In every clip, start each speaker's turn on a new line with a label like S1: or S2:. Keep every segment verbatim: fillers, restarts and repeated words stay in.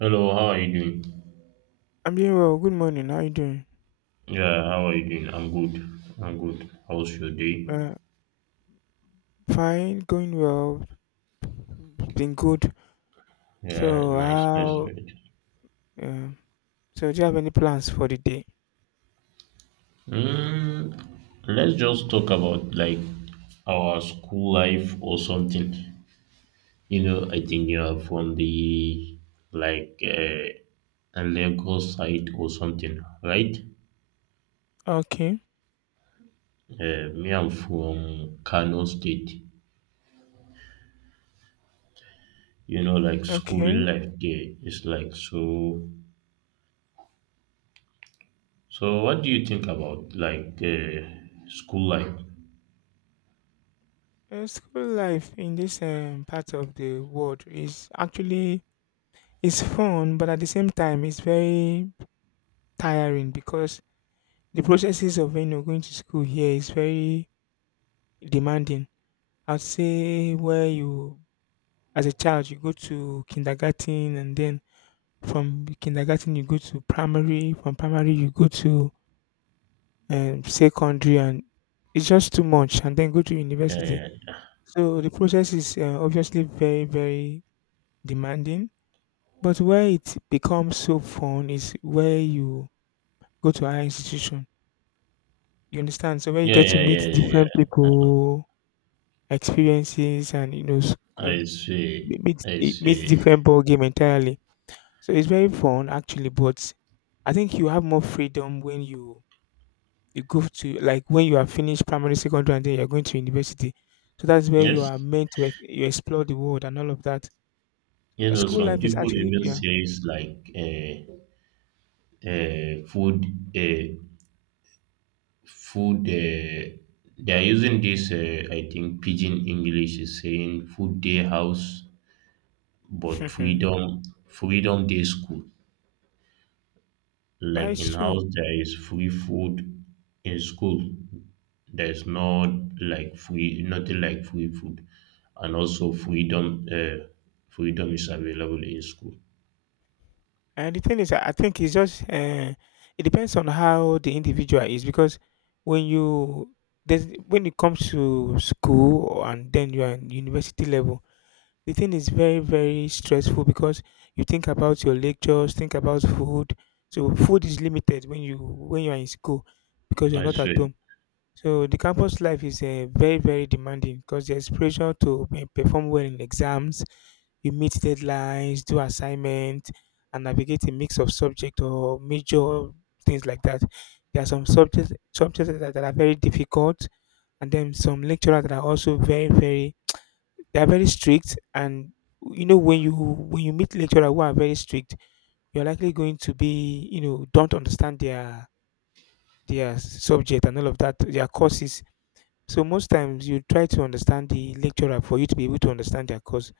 S1: Hello, how are you doing?
S2: I'm doing well. Good morning. How you doing?
S1: Yeah, how are you doing? I'm good. I'm good. How's your day?
S2: Uh, Fine. Going well. Been good.
S1: Yeah,
S2: So
S1: nice. Let's do
S2: how?
S1: it.
S2: Um, so do you have any plans for the day?
S1: Mm, let's just talk about like our school life or something. You know, I think you are from the like uh, Lagos side or something, right?
S2: Okay.
S1: Uh, me, I'm from Kano State. You know, like schooling
S2: Okay.
S1: life there is like so. So, what do you think about like uh, school life?
S2: Uh, school life in this um, part of the world is actually it's fun, but at the same time, it's very tiring because the processes of you know going to school here is very demanding. I'd say where you as a child you go to kindergarten and then from kindergarten you go to primary, from primary you go to um, secondary, and it's just too much and then go to university.
S1: Yeah,
S2: So the process is, uh, obviously very, very demanding, but where it becomes so fun is where you go to higher institution, you understand? So where you
S1: yeah,
S2: get to
S1: yeah, yeah,
S2: meet
S1: yeah, yeah,
S2: different
S1: yeah, yeah.
S2: people, experiences and, you know, s
S1: I
S2: um,
S1: see,
S2: meet
S1: I
S2: eh, meet
S1: see.
S2: different ball game entirely. So it's very fun actually, but I think you have more freedom when you you go to like when you are finished primary, secondary, and then you're going to university. So that's where you
S1: Yes,
S2: are meant to ex- you explore the world and all of that.
S1: you
S2: Uh,
S1: know,
S2: School
S1: some
S2: life is
S1: people
S2: actually,
S1: even
S2: yeah,
S1: say it's like uh, uh, food, uh, food. Uh, they are using this. Uh, I think pidgin English is saying food day house,
S2: but
S1: but freedom, freedom day school. Like
S2: it's
S1: in
S2: true.
S1: house, there is free food. In school, there is not like free, nothing like free food, and also freedom. Uh, freedom is available in school.
S2: And the thing is, I I think it's just uh, it depends on how the individual is because when you there's when it comes to school and then you are in university level, the thing is very, very stressful because you think about your lectures, think about food. So food is limited when you when you are in school because you're
S1: I
S2: not at
S1: see.
S2: home. So the campus life is uh, very, very demanding because there's pressure to pe- perform well in exams. You meet deadlines, do assignment, and navigate a mix of subject or major, things like that. There are some subjects subjects that that are very difficult, and then some lecturers that are also very, very, they are very strict. And you know, when you when you meet lecturer who are very strict, you're likely going to be, you know, don't understand their their subject and all of that, their courses. So most times you try to understand the lecturer for you to be able to understand their course.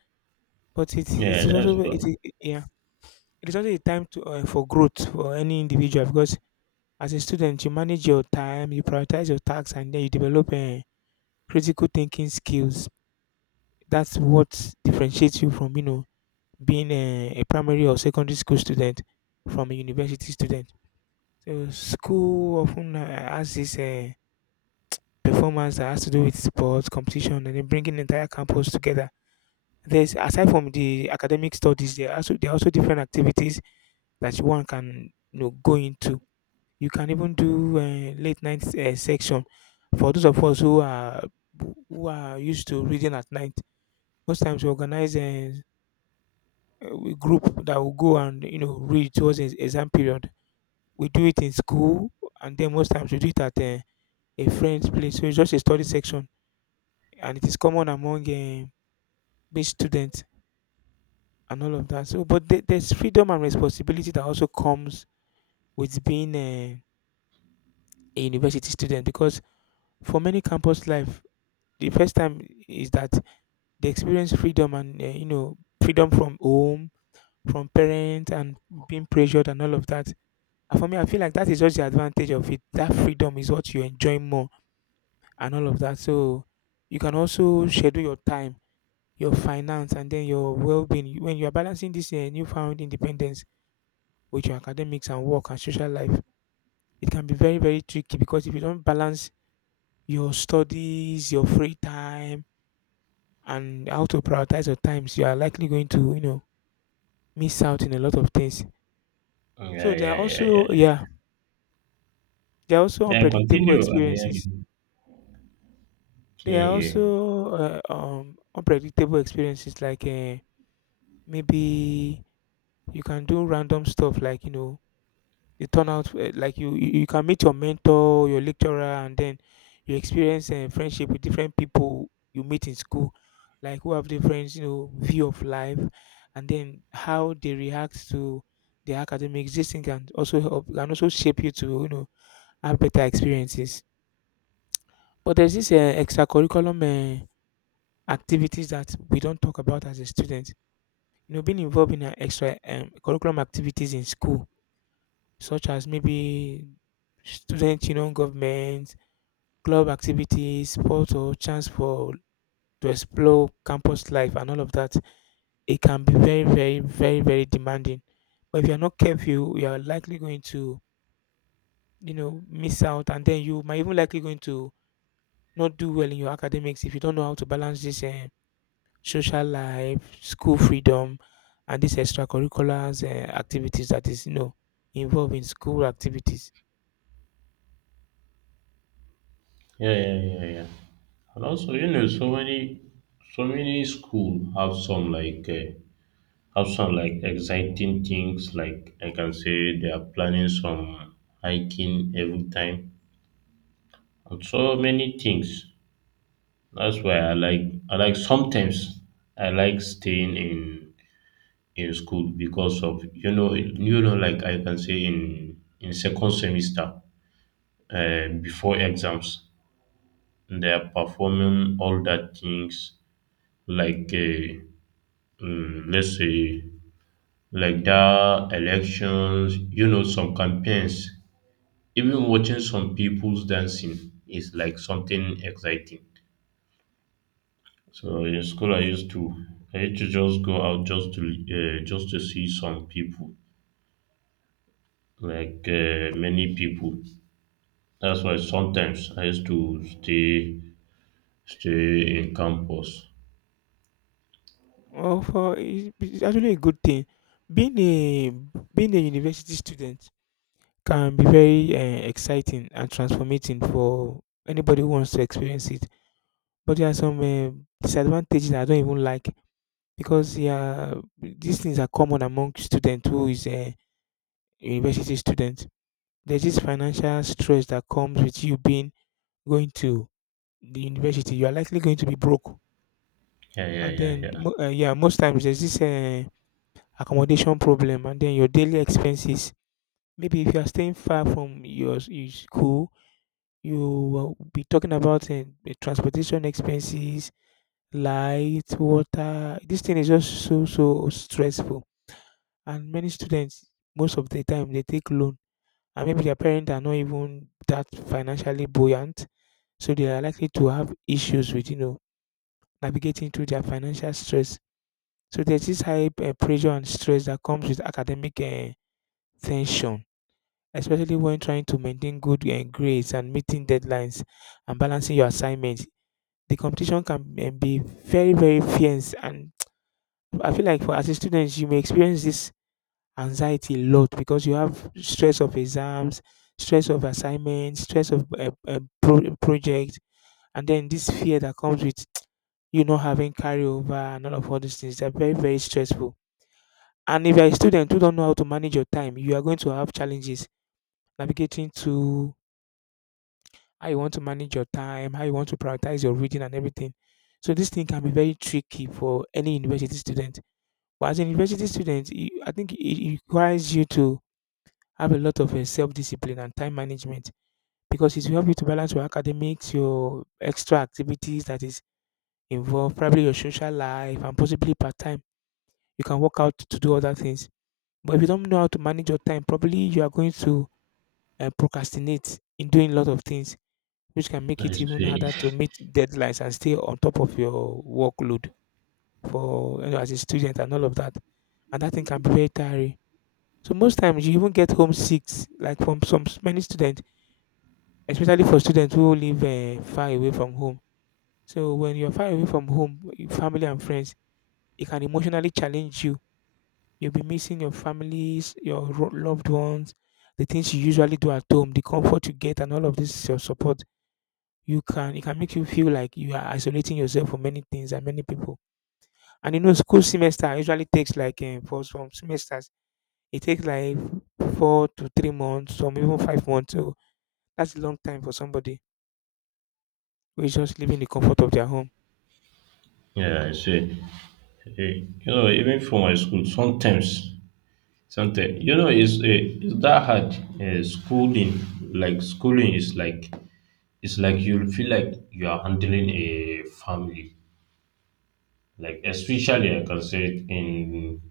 S2: But it
S1: Yeah,
S2: it is
S1: that's
S2: also it
S1: fine.
S2: is yeah, it is also a time to uh, for growth for any individual because as a student you manage your time, you prioritize your tasks, and then you develop uh, critical thinking skills. That's what differentiates you from, you know, being a, a primary or secondary school student from a university student. So school often uh, has this uh, performance that has to do with sports competition and then bringing the entire campus together. There's aside from the academic studies, there are also there are also different activities that one can, you know, go into. You can even do uh, late night uh, section for those of us who are who are used to reading at night. Most times we organize a, a group that will go and, you know, read towards ex- exam period. We do it in school, and then most times we do it at um, a friend's place. So it's just a study section, and it is common among um, big students and all of that. So, but the- there's freedom and responsibility that also comes with being uh, a university student because for many campus life, the first time is that they experience freedom and, uh, you know, freedom from home, from parents and being pressured and all of that. And for me, I feel like that is just the advantage of it. That freedom is what you enjoy more and all of that. So you can also schedule your time, your finance, and then your well-being. When you are balancing this uh, newfound independence with your academics and work and social life, it can be very, very tricky because if you don't balance your studies, your free time, and how to prioritize your times, you are likely going to, you know, miss out in a lot of things.
S1: Yeah,
S2: So there are
S1: yeah, yeah,
S2: also,
S1: yeah.
S2: yeah, there are also
S1: Yeah, yeah,
S2: unpredictable
S1: continue. I mean, I
S2: experiences.
S1: can- yeah,
S2: There are
S1: yeah,
S2: also uh, um, unpredictable experiences like uh, maybe you can do random stuff like, you know, you turn out, eh, like you you you can meet your mentor, your lecturer, and then you experience eh, friendship with different people you meet in school, like who have different, you know, view of life, and then how they react to the academic. This thing can also help can also shape you to, you know, have better experiences. But there's this uh, extracurriculum uh, activities that we don't talk about as a student. You know, being involved in uh, extra um, curriculum activities in school such as maybe student union government, club activities, sports or chance for to explore campus life and all of that, it can be very, very, very, very demanding. But if you're not careful, you are likely going to, you know, miss out, and then you might even likely going to not do well in your academics if you don't know how to balance this, eh, social life, school freedom, and these extracurriculars uh, activities that is, you know, involved in school activities.
S1: yeah, yeah, yeah, yeah. And also, you know, so many, so many school have some like. Uh, Also, like exciting things, like I can say they are planning some hiking every time, and so many things. That's why I like. I like sometimes I like staying in in school because of, you know, you know, like I can say in in second semester uh, before exams they are performing all that things like uh, mm, let's say like that elections, you know, some campaigns. Even watching some people's dancing is like something exciting. So in school, I used to I used to just go out just to uh, just to see some people, like uh, many people. That's why sometimes I used to stay stay in campus.
S2: Well, for it's it's actually a good thing. Being a being a university student can be very uh, exciting and transformating for anybody who wants to experience it. But there are some uh, disadvantages I don't even like because, yeah, these things are common among students who is a university student. There's this financial stress that comes with you being going to the university. You are likely going to be broke,
S1: Yeah, yeah,
S2: and
S1: yeah,
S2: then
S1: yeah.
S2: mo- uh, yeah, most times there's this. Uh, accommodation problem and then your daily expenses. Maybe if you are staying far from your, s- your school, you will be talking about, eh, the transportation expenses, light, water. This thing is just so, so stressful. And many students, most of the time, they take loan. And maybe their parents are not even that financially buoyant. So they are likely to have issues with, you know, navigating through their financial stress. So there's this high eh, pressure and stress that comes with academic uh, tension, especially when trying to maintain good uh, grades and meeting deadlines and balancing your assignments. The competition can um, be very, very fierce, and I feel like for as a student, you may experience this anxiety a lot because you have stress of exams, stress of assignments, stress of a pro- project, and then this fear that comes with you not having carryover and all of all these things. They're very, very stressful. And if you're a student who don't know how to manage your time, you are going to have challenges navigating to how you want to manage your time, how you want to prioritize your reading and everything. So this thing can be very tricky for any university student. But as a university student, you- I think it requires you to have a lot of self discipline and time management because it will help you to balance your academics, your extra activities that is involved, probably your social life, and possibly part time. You can work out to do other things. But if you don't know how to manage your time properly, you are going to uh, procrastinate in doing a lot of things which can make
S1: I
S2: it even
S1: see.
S2: harder to meet deadlines and stay on top of your workload for, you know, as a student and all of that. And that thing can be very tiring. So most times you even get homesick, like from some s- many students, especially for students who live uh, far away from home. So when you're far away from home, your family and friends, it can emotionally challenge you. You'll be missing your families, your ro- loved ones, the things you usually do at home, the comfort you get, and all of this your support. You can it can make you feel like you are isolating yourself from many things and many people. And you know, school semester usually takes like um, for some semesters, it takes like four to three months, some even five months. So that's a long time for somebody who is just living in the comfort of their home.
S1: Yeah, I see. Eh, You know, even for my school, sometimes, sometimes, you know, it's eh, it's that hard. Uh, schooling, like schooling, is like it's like you'll feel like you are handling a family, like especially like I can say it in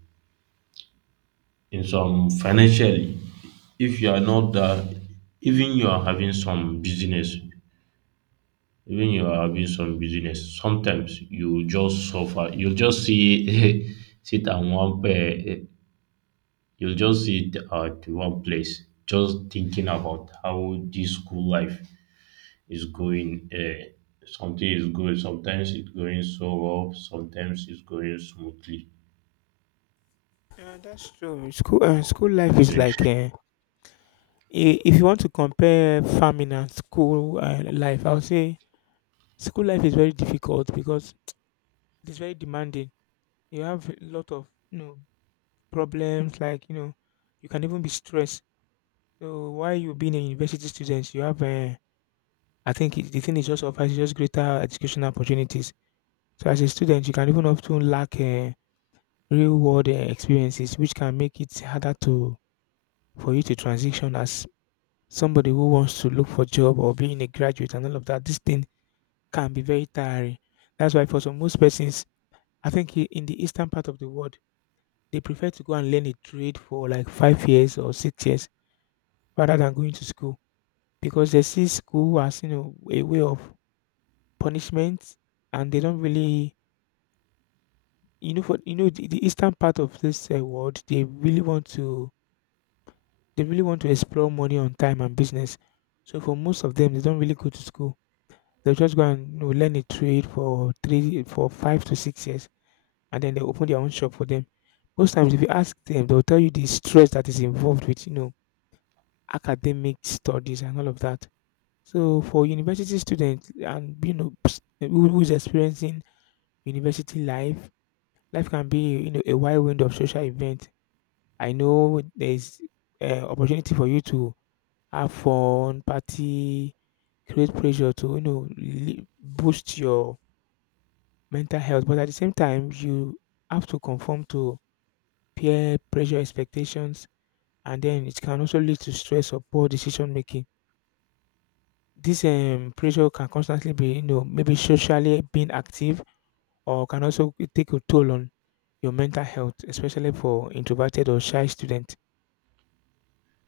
S1: in some financially, if you are not that, even you are having some business, even you are having some business sometimes you just suffer, you just see sit on one pair. You'll just sit uh, at one place, just thinking about how this school life is going. Uh, something is good. Sometimes it's going so well. Sometimes it's going smoothly.
S2: Yeah, that's true. School uh, school life
S1: So,
S2: is like uh, i- if you want to compare farming and school uh, life, I would say school life is very difficult because it's very demanding. You have a lot of, you know, problems, like you know you can even be stressed. So while you being a university student, you have, uh, I think it, the thing is just offers is just greater educational opportunities. So as a student, you can even often lack uh, real world uh, experiences, which can make it harder to for you to transition as somebody who wants to look for job or being a graduate and all of that. This thing can be very tiring. That's why for some most persons, I think i- in the eastern part of the world, they prefer to go and learn a trade for like five years or six years rather than going to school because they see school as you know a way of punishment, and they don't really you know for you know the, the eastern part of this uh, world. They really want to they really want to explore money on time and business. So for most of them, they don't really go to school. They just go and you know, learn a trade for three for five to six years, and then they open their own shop for them. Most times if you ask them, they'll tell you the stress that is involved with you know academic studies and all of that. So for university students and you know ps- who- who's experiencing university life. Life can be, you know, a wide range of social events. I know there's uh, opportunity for you to have fun, party, create pressure to, you know, li- boost your mental health. But at the same time, you have to conform to peer pressure expectations, and then it can also lead to stress or poor decision making. This um, pressure can constantly be, you know, maybe socially being active, or can also take a toll on your mental health, especially for introverted or shy students.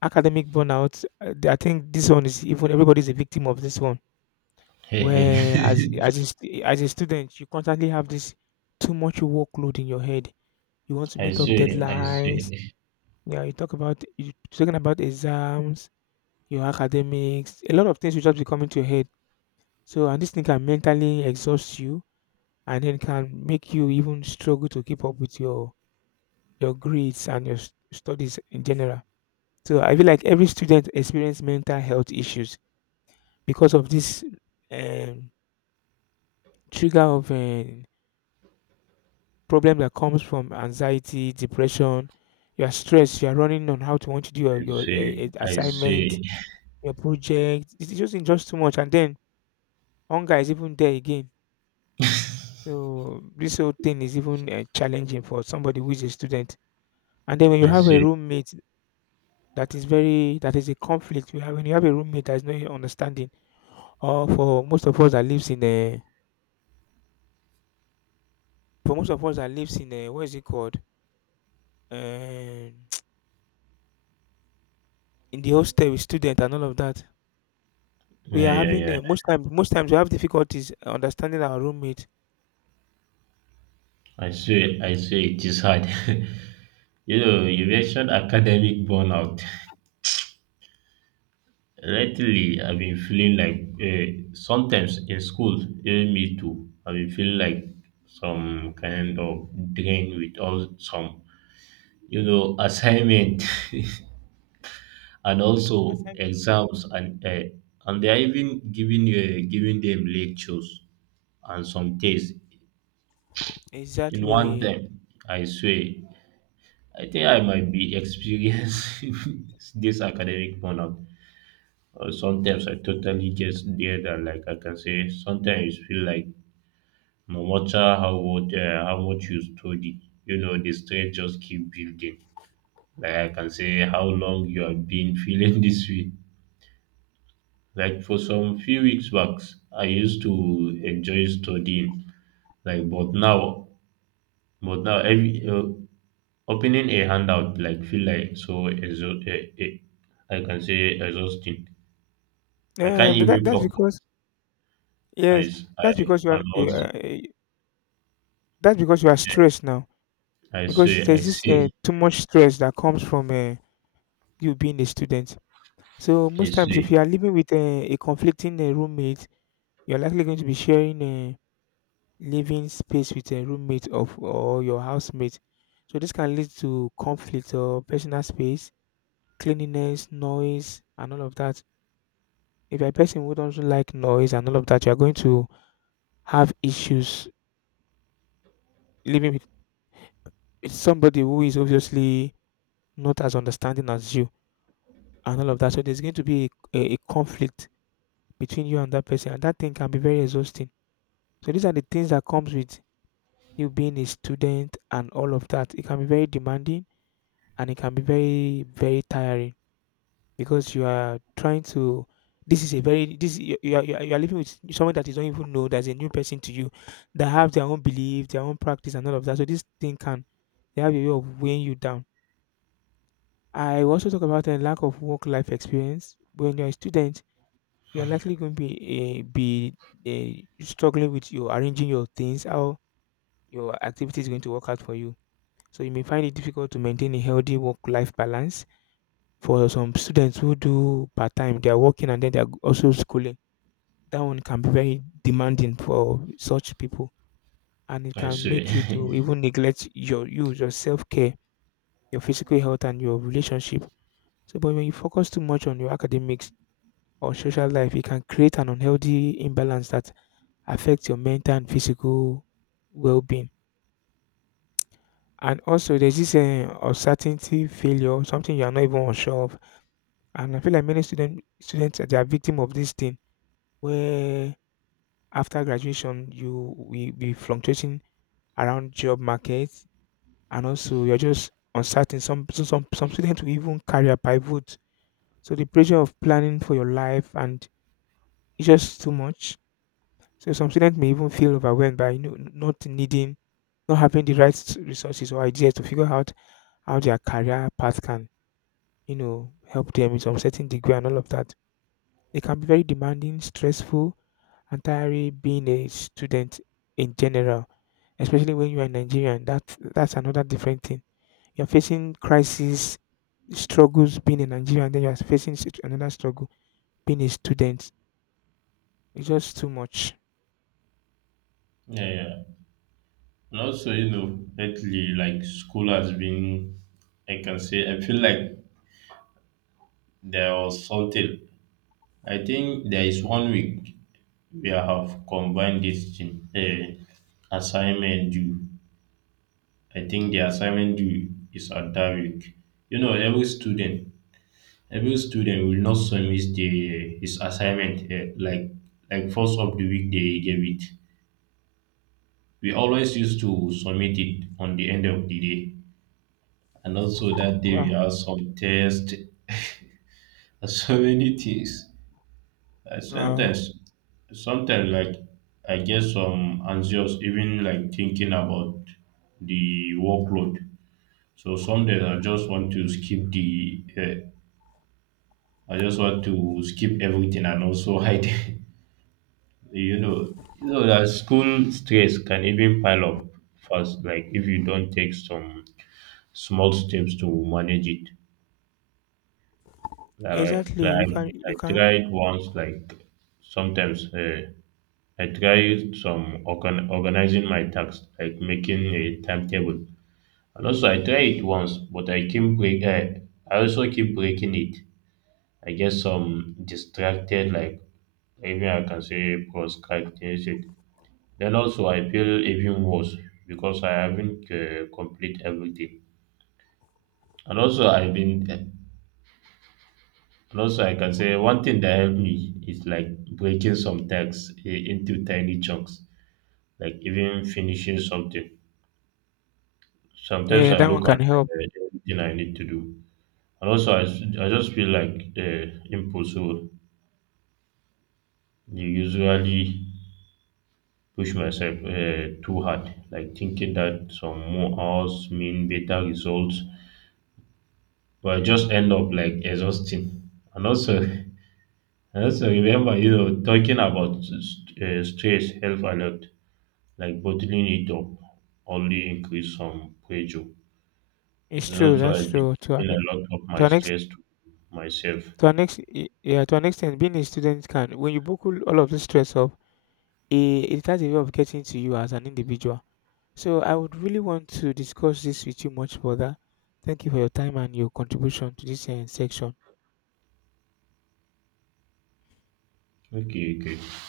S2: Academic burnout, uh, I think this one is even everybody's a victim of this one.
S1: hey,
S2: Where as
S1: hey.
S2: as a, stu- as a student, you constantly have this too much workload in your head. You want to
S1: I
S2: meet up
S1: see. I
S2: deadlines.
S1: see.
S2: Yeah, you talk about you talking about exams, your academics, a lot of things will just be coming to your head. So and this thing can mentally exhaust you, and then can make you even struggle to keep up with your your grades and your s- studies in general. So I feel like every student experience mental health issues because of this um, trigger of um, problem that comes from anxiety, depression. You are stressed. You are running on how to want to do your,
S1: I
S2: your
S1: see.
S2: uh,
S1: I
S2: assignment,
S1: see.
S2: your project. It's just it's just too much, and then hunger is even there again. So this whole thing is even uh, challenging for somebody who is a student. And then when you
S1: I
S2: have a
S1: see.
S2: roommate that is very that is a conflict. You have when you have a roommate that is not understanding, or for most of us that lives in a for most of us that lives in a what is it called? Um In the hostel with student and all of that, we
S1: Yeah,
S2: are
S1: yeah,
S2: having
S1: yeah.
S2: uh, most times. most times we have difficulties understanding our roommate.
S1: I see. I see. It is hard. You know, you mentioned academic burnout. Lately, I've been feeling like uh, sometimes in school, even me too, I've been feeling like some kind of drain with all some, you know, assignment and
S2: Ass-
S1: also
S2: Assignment.
S1: exams and uh, and they are even giving uh, giving them lectures and some tests in one
S2: Exactly.
S1: time. I swear, I think I might be experiencing this academic burnout. Or sometimes I totally get there and like I can say sometimes it feel like no matter how much uh, how much you study, you know the stress just keep building. Like I can say how long you have been feeling this way. Like for some few weeks back, I used to enjoy studying. Like but now, but now every uh, opening a handout like feel like so exo- uh, uh, I can say exhausting. I
S2: Yeah,
S1: can't
S2: and that
S1: even
S2: that's
S1: focus.
S2: because
S1: I
S2: yes,
S1: s- I
S2: that's because you
S1: I
S2: are you
S1: lost.
S2: are, eh, that's because you are stressed now
S1: I say
S2: because
S1: I
S2: there's this uh,
S1: say
S2: too much stress that comes from uh, you being a student. So
S1: I
S2: most times, if
S1: say
S2: you are living with uh, a conflicting uh, roommate, you're likely going to be sharing. Uh, living space with a roommate of or your housemate. So this can lead to conflict or personal space, cleanliness, noise, and all of that. If you're a person who doesn't like noise and all of that, you're going to have issues living with, with somebody who is obviously not as understanding as you and all of that. So there's going to be a, a, a conflict between you and that person, and that thing can be very exhausting. So these are the things that comes with you being a student and all of that. It can be very demanding, and it can be very very tiring because you are trying to this is a very this you you are, you are you are living with someone that you don't even know, that's a new person to you, that have their own belief, their own practice and all of that. So this thing, can they have a way of weighing you down. I will also talk about a lack of work life experience. When you're a student, you're likely going to be uh, be uh, struggling with your arranging your things, how your activity is going to work out for you. So you may find it difficult to maintain a healthy work life balance. For some students who do part-time, they are working and then they are also schooling. That one can be very demanding for such people, and it
S1: I
S2: can make you
S1: say.
S2: to even neglect your you, your self-care, your physical health, and your relationship. So, but when you focus too much on your academics or social life, it can create an unhealthy imbalance that affects your mental and physical well-being. And also, there's this uh, uncertainty, failure, something you are not even unsure of, and I feel like many student students they are victim of this thing where after graduation you will be fluctuating around job market, and also you're just uncertain. Some, so some some students will even career pivot. So the pressure of planning for your life and it's just too much. So some students may even feel overwhelmed by you know, not needing, not having the right s- resources or ideas to figure out how their career path can, you know, help them in some certain degree and all of that. It can be very demanding, stressful, entirely being a student in general, especially when you are Nigerian. That that's another different thing. You're facing crises, struggles being a Nigerian, then you're facing such another struggle being a student. It's just too much.
S1: Yeah, yeah. And also, you know, lately, like school has been, I can say, I feel like there was something. I think there is one week we have combined this thing, uh, assignment due. I think the assignment due is at that week. You know, every student, every student will not submit the his assignment uh, like like first of the week they gave it. We always used to submit it on the end of the day. And also
S2: Oh,
S1: that day we
S2: wow.
S1: had some test, and so many things. I
S2: Uh,
S1: sometimes, sometimes like I get some anxious even like thinking about the workload. So some days I just want to skip the, uh, I just want to skip everything and also hide. You know, you know that school stress can even pile up fast, like if you don't take some small steps to manage it. Like,
S2: exactly. You
S1: like
S2: can. You
S1: I
S2: can.
S1: tried once, like sometimes uh, I tried some organ- organizing my tasks, like making a timetable. And also, I tried it once, but I keep break. I, I also keep breaking it. I get some distracted, like even I can say procrastinate. Then also, I feel even worse because I haven't uh, complete everything. And also, I've been uh, and also, I can say one thing that helped me is like breaking some tasks i- into tiny chunks, like even finishing something. Sometimes
S2: Yeah,
S1: I
S2: that
S1: look
S2: one can
S1: at
S2: help.
S1: the everything I need to do, and also I, s- I just feel like uh, impossible. You usually push myself uh, too hard, like thinking that some more hours mean better results, but I just end up like exhausting. And also, and also remember, you know, talking about s- s- uh, stress help a lot. Like bottling it up only increase some pressure.
S2: It's
S1: And
S2: true.
S1: also
S2: That's
S1: I've been
S2: true. To
S1: keeping
S2: an e-
S1: a lot of my
S2: to an ex
S1: stress to myself.
S2: to an ex y- yeah, to an extent, being a student can, when you buckle all of this stress up, it, it has a way of getting to you as an individual. So I would really want to discuss this with you much further. Thank you for your time and your contribution to this uh, section.
S1: Okay, okay.